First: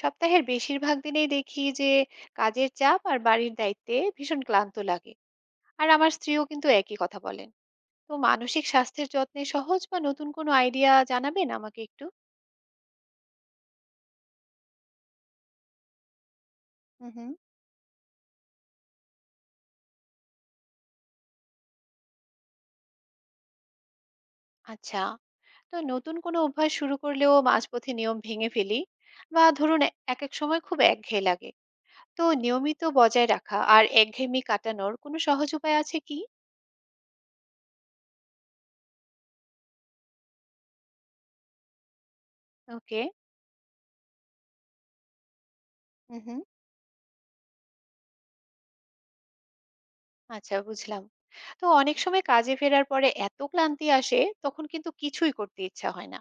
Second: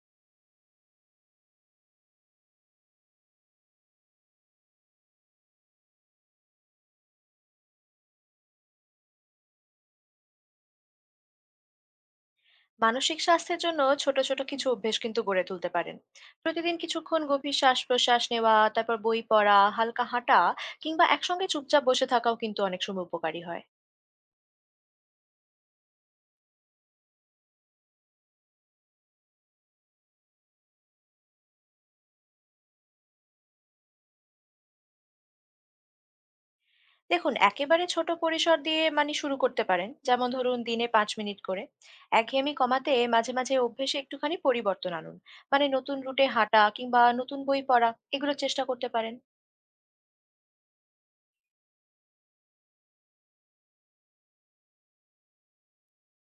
সপ্তাহের বেশিরভাগ দিনেই দেখি যে কাজের চাপ আর বাড়ির দায়িত্বে ভীষণ ক্লান্ত লাগে। আর আমার স্ত্রীও কিন্তু একই কথা বলেন। তো মানসিক স্বাস্থ্যের যত্নে সহজ বা নতুন কোনো আইডিয়া জানাবেন আমাকে একটু। মানসিক স্বাস্থ্যের জন্য ছোট ছোট কিছু অভ্যেস কিন্তু গড়ে তুলতে পারেন। প্রতিদিন হুম কিছুক্ষণ হুম। গভীর শ্বাস প্রশ্বাস নেওয়া, তারপর বই পড়া, হালকা হাঁটা কিংবা একসঙ্গে চুপচাপ বসে থাকাও কিন্তু অনেক সময় উপকারী হয়। আচ্ছা। তো নতুন কোনো অভ্যাস শুরু করলেও মাঝপথে নিয়ম ভেঙে ফেলি, বা ধরুন এক এক সময় খুব একঘেয়ে লাগে। তো নিয়মিত বজায় রাখা আর একঘেয়েমি কাটানোর কোনো সহজ উপায় আছে কি? দেখুন, একেবারে ছোট পরিসর দিয়ে মানে শুরু করতে পারেন, যেমন ধরুন দিনে 5 মিনিট করে। একঘেয়েমি কমাতে ওকে। মাঝে মাঝে অভ্যেসে একটুখানি পরিবর্তন আনুন, মানে নতুন হুম রুটে হুম। হাঁটা কিংবা নতুন বই পড়া, এগুলো চেষ্টা করতে পারেন। আচ্ছা, বুঝলাম। তো অনেক সময় কাজে ফেরার পরে এত ক্লান্তি আসে, তখন কিন্তু কিছুই করতে ইচ্ছা হয় না।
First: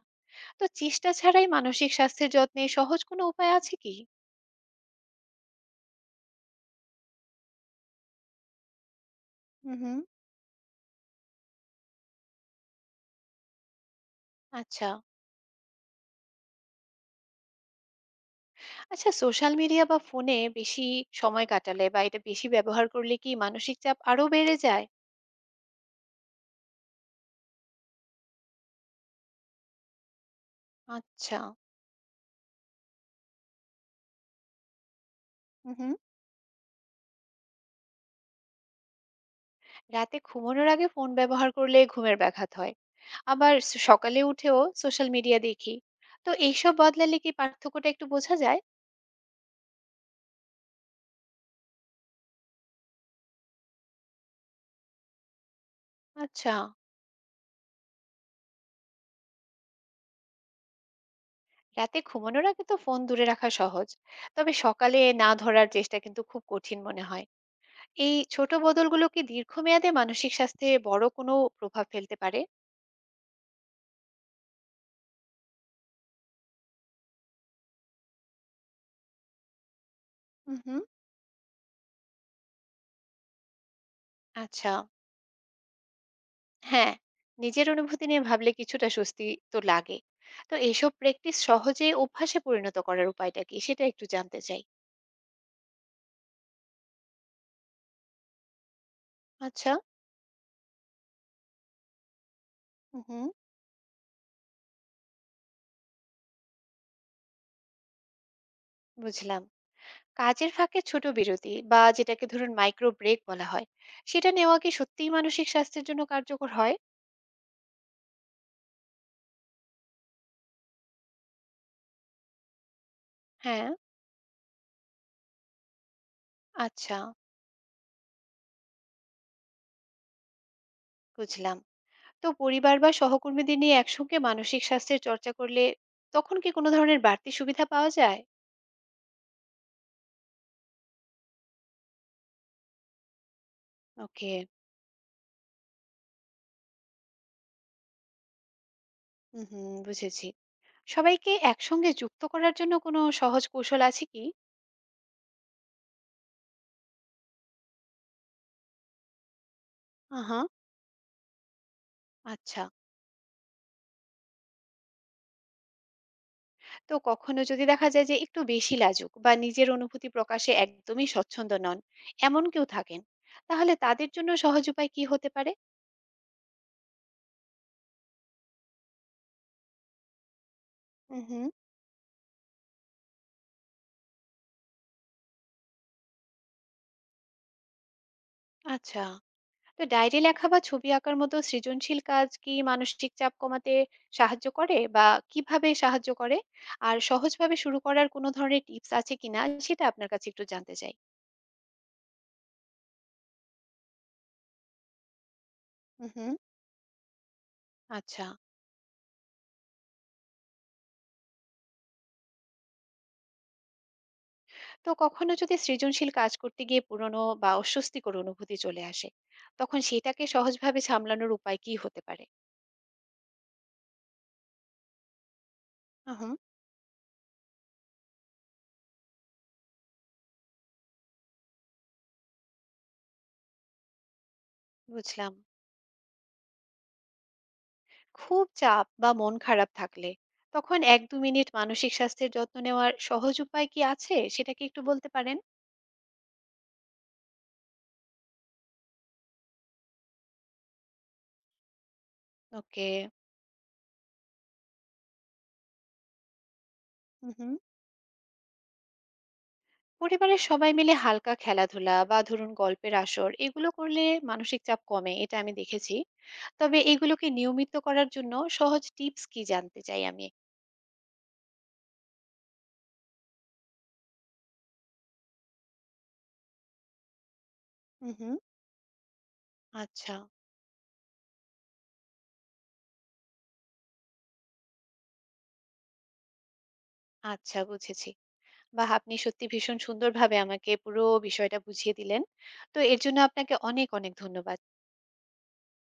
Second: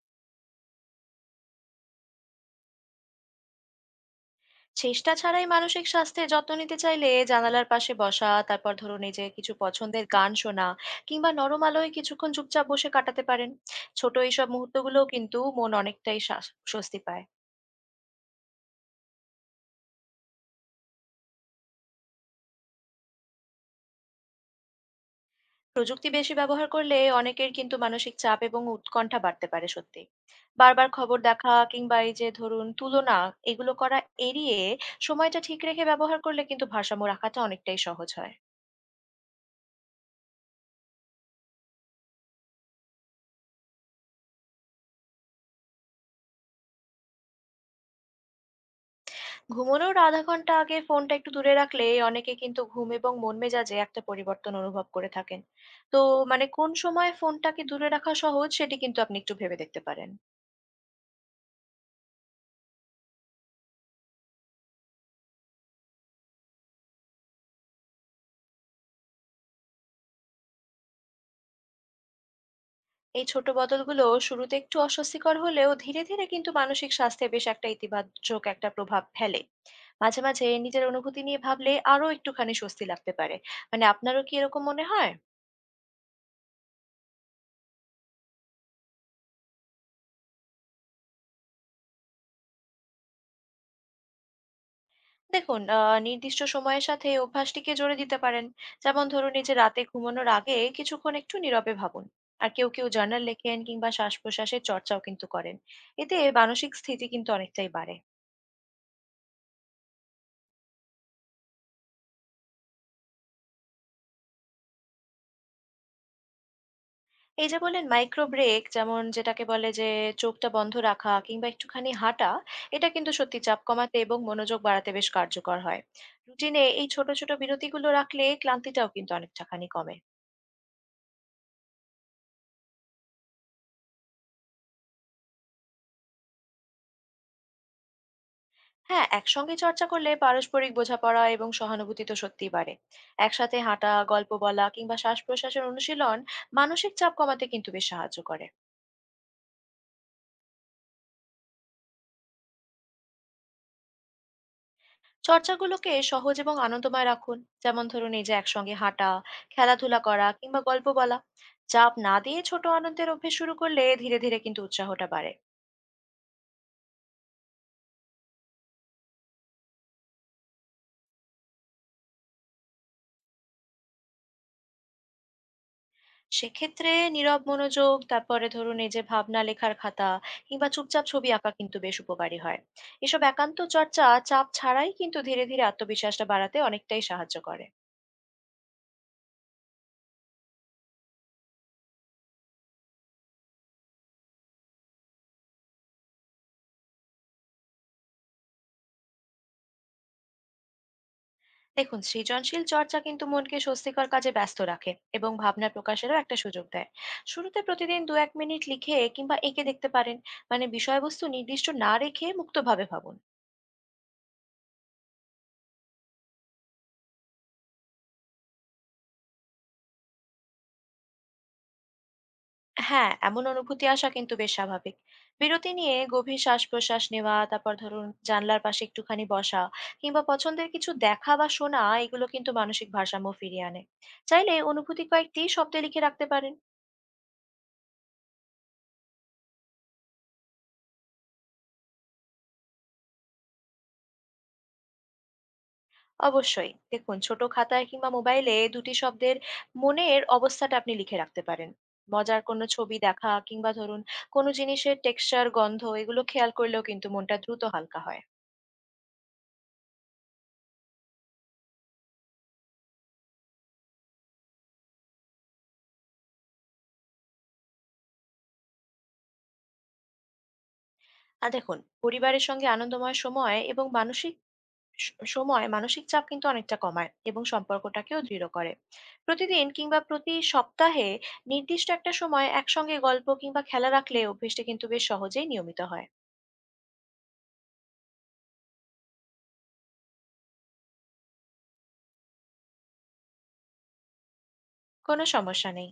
তো চেষ্টা ছাড়াই মানসিক স্বাস্থ্যের যত্নে সহজ কোনো উপায় আছে কি? চেষ্টা ছাড়াই মানসিক স্বাস্থ্যের যত্ন নিতে চাইলে জানালার পাশে বসা, তারপর ধরুন এই যে কিছু হুম হুম। পছন্দের গান শোনা কিংবা নরম আলোয় কিছুক্ষণ চুপচাপ বসে কাটাতে পারেন। ছোট এইসব আচ্ছা। মুহূর্তগুলোও কিন্তু মন অনেকটাই স্বস্তি পায়। আচ্ছা, সোশ্যাল মিডিয়া বা ফোনে বেশি সময় কাটালে বা এটা বেশি ব্যবহার করলে কি মানসিক চাপ আরো বেড়ে যায়? প্রযুক্তি বেশি ব্যবহার করলে অনেকের কিন্তু মানসিক চাপ এবং উৎকণ্ঠা বাড়তে পারে সত্যি। বারবার খবর আচ্ছা। দেখা কিংবা এই যে ধরুন তুলনা, এগুলো করা এড়িয়ে সময়টা ঠিক হুম রেখে হুম। ব্যবহার করলে কিন্তু ভারসাম্য রাখাটা অনেকটাই সহজ হয়। রাতে ঘুমানোর আগে ফোন ব্যবহার করলে ঘুমের ব্যাঘাত হয়, আবার সকালে উঠেও সোশ্যাল মিডিয়া দেখি। তো এইসব বদলালে কি পার্থক্যটা একটু বোঝা যায়? ঘুমানোর আধা ঘন্টা আগে ফোনটা একটু দূরে রাখলে অনেকে কিন্তু ঘুম এবং মন মেজাজে একটা পরিবর্তন অনুভব করে থাকেন। তো মানে আচ্ছা। কোন সময় ফোনটাকে দূরে রাখা সহজ সেটি কিন্তু আপনি একটু ভেবে দেখতে পারেন। রাতে ঘুমানোর আগে তো ফোন দূরে রাখা সহজ, তবে সকালে না ধরার চেষ্টা কিন্তু খুব কঠিন মনে হয়। এই ছোট বদলগুলো কি দীর্ঘমেয়াদে মানসিক স্বাস্থ্যে বড় কোনো প্রভাব ফেলতে পারে? এই ছোট বদলগুলো শুরুতে একটু অস্বস্তিকর হলেও ধীরে ধীরে কিন্তু মানসিক স্বাস্থ্যে বেশ একটা ইতিবাচক একটা প্রভাব ফেলে। মাঝে মাঝে হুম হুম। নিজের অনুভূতি নিয়ে ভাবলে আরো একটুখানি স্বস্তি লাগতে পারে। মানে আপনারও কি এরকম আচ্ছা। মনে হয়? হ্যাঁ, নিজের অনুভূতি নিয়ে ভাবলে কিছুটা স্বস্তি তো লাগে। তো এইসব প্র্যাকটিস সহজে অভ্যাসে পরিণত করার উপায়টা কি, সেটা একটু জানতে চাই। দেখুন নির্দিষ্ট সময়ের সাথে অভ্যাসটিকে জোরে দিতে পারেন, যেমন ধরুন এই যে আচ্ছা। রাতে ঘুমানোর আগে কিছুক্ষণ একটু নীরবে ভাবুন। আর কেউ কেউ জার্নাল হুম। লেখেন কিংবা শ্বাস প্রশ্বাসের চর্চাও কিন্তু করেন। এতে মানসিক স্থিতি কিন্তু অনেকটাই বাড়ে। বুঝলাম। কাজের ফাঁকে ছোট বিরতি বা যেটাকে ধরুন মাইক্রো ব্রেক বলা হয়, সেটা নেওয়া কি সত্যিই মানসিক স্বাস্থ্যের জন্য কার্যকর হয়? এই যে বলেন মাইক্রো ব্রেক, যেমন যেটাকে বলে যে চোখটা বন্ধ রাখা কিংবা একটুখানি হাঁটা, এটা কিন্তু সত্যি চাপ হ্যাঁ। কমাতে এবং মনোযোগ বাড়াতে বেশ কার্যকর হয়। রুটিনে এই আচ্ছা, ছোট ছোট বিরতিগুলো রাখলে ক্লান্তিটাও কিন্তু অনেকটাখানি কমে। বুঝলাম। তো পরিবার বা সহকর্মীদের নিয়ে একসঙ্গে মানসিক স্বাস্থ্যের চর্চা করলে তখন কি কোনো ধরনের বাড়তি সুবিধা পাওয়া যায়? হ্যাঁ, একসঙ্গে চর্চা করলে পারস্পরিক বোঝাপড়া এবং সহানুভূতি তো সত্যিই বাড়ে। একসাথে হাঁটা, ওকে, গল্প বলা কিংবা শ্বাস প্রশ্বাসের অনুশীলন মানসিক চাপ কমাতে কিন্তু বেশ সাহায্য করে। হুম, হুম, বুঝেছি। সবাইকে একসঙ্গে যুক্ত করার জন্য কোনো সহজ কৌশল আছে কি? চর্চাগুলোকে সহজ এবং আনন্দময় রাখুন, যেমন ধরুন এই যে একসঙ্গে হাঁটা, খেলাধুলা করা আহা। কিংবা গল্প বলা। চাপ না দিয়ে আচ্ছা। ছোট আনন্দের অভ্যেস শুরু করলে ধীরে ধীরে কিন্তু উৎসাহটা বাড়ে। তো কখনো যদি দেখা যায় যে একটু বেশি লাজুক বা নিজের অনুভূতি প্রকাশে একদমই স্বচ্ছন্দ নন, এমন কেউ থাকেন, তাহলে তাদের জন্য সহজ উপায় কি হতে পারে? সেক্ষেত্রে নীরব মনোযোগ, তারপরে ধরুন এই যে ভাবনা লেখার খাতা কিংবা চুপচাপ হুম, ছবি হুম। আঁকা কিন্তু বেশ উপকারী হয়। এসব একান্ত চর্চা চাপ ছাড়াই কিন্তু ধীরে ধীরে আত্মবিশ্বাসটা বাড়াতে অনেকটাই সাহায্য করে। আচ্ছা। তো ডায়েরি লেখা বা ছবি আঁকার মতো সৃজনশীল কাজ কি মানসিক চাপ কমাতে সাহায্য করে, বা কিভাবে সাহায্য করে, আর সহজভাবে শুরু করার কোনো ধরনের টিপস আছে কিনা সেটা আপনার কাছে একটু জানতে চাই। দেখুন, সৃজনশীল চর্চা কিন্তু মনকে স্বস্তিকর কাজে ব্যস্ত রাখে এবং ভাবনা উম প্রকাশেরও হুম। একটা সুযোগ দেয়। শুরুতে প্রতিদিন দু আচ্ছা। এক মিনিট লিখে কিংবা এঁকে দেখতে পারেন। মানে বিষয়বস্তু নির্দিষ্ট না রেখে মুক্তভাবে ভাবুন। তো কখনো যদি সৃজনশীল কাজ করতে গিয়ে পুরনো বা অস্বস্তিকর অনুভূতি চলে আসে, তখন সেটাকে সহজভাবে সামলানোর উপায় কি হতে পারে? হ্যাঁ, এমন অনুভূতি আসা কিন্তু বেশ স্বাভাবিক। বিরতি নিয়ে উহুম। গভীর শ্বাস-প্রশ্বাস নেওয়া, তারপর ধরুন জানলার পাশে একটুখানি বসা কিংবা পছন্দের কিছু দেখা বা শোনা, এগুলো কিন্তু মানসিক ভারসাম্য ফিরিয়ে আনে। চাইলে অনুভূতি বুঝলাম। কয়েকটি শব্দে লিখে রাখতে পারেন। খুব চাপ বা মন খারাপ থাকলে তখন এক দু মিনিট মানসিক স্বাস্থ্যের যত্ন নেওয়ার সহজ উপায় কি আছে, সেটা কি একটু বলতে পারেন? অবশ্যই, দেখুন ছোট খাতায় কিংবা মোবাইলে দুটি শব্দের মনের অবস্থাটা আপনি লিখে রাখতে পারেন। মজার কোনো ওকে। ছবি দেখা কিংবা ধরুন কোনো জিনিসের টেক্সচার, গন্ধ এগুলো খেয়াল করলেও কিন্তু হুম মনটা হুম। দ্রুত হালকা হয়। পরিবারের সবাই মিলে হালকা খেলাধুলা বা ধরুন গল্পের আসর, এগুলো করলে মানসিক চাপ কমে, এটা আমি দেখেছি। তবে এগুলোকে নিয়মিত করার জন্য সহজ টিপস কি, জানতে চাই আমি। আর দেখুন, পরিবারের সঙ্গে আনন্দময় সময় এবং মানসিক স সময় মানসিক চাপ কিন্তু অনেকটা কমায় এবং হুম সম্পর্কটাকেও হুম। দৃঢ় করে। প্রতিদিন কিংবা আচ্ছা। প্রতি সপ্তাহে নির্দিষ্ট একটা সময় একসঙ্গে গল্প কিংবা খেলা রাখলে অভ্যেসটা কিন্তু বেশ সহজেই নিয়মিত হয়। আচ্ছা, বুঝেছি। বাহ, আপনি সত্যি ভীষণ সুন্দরভাবে আমাকে পুরো বিষয়টা বুঝিয়ে দিলেন। তো এর জন্য আপনাকে অনেক অনেক ধন্যবাদ। কোনো সমস্যা নেই।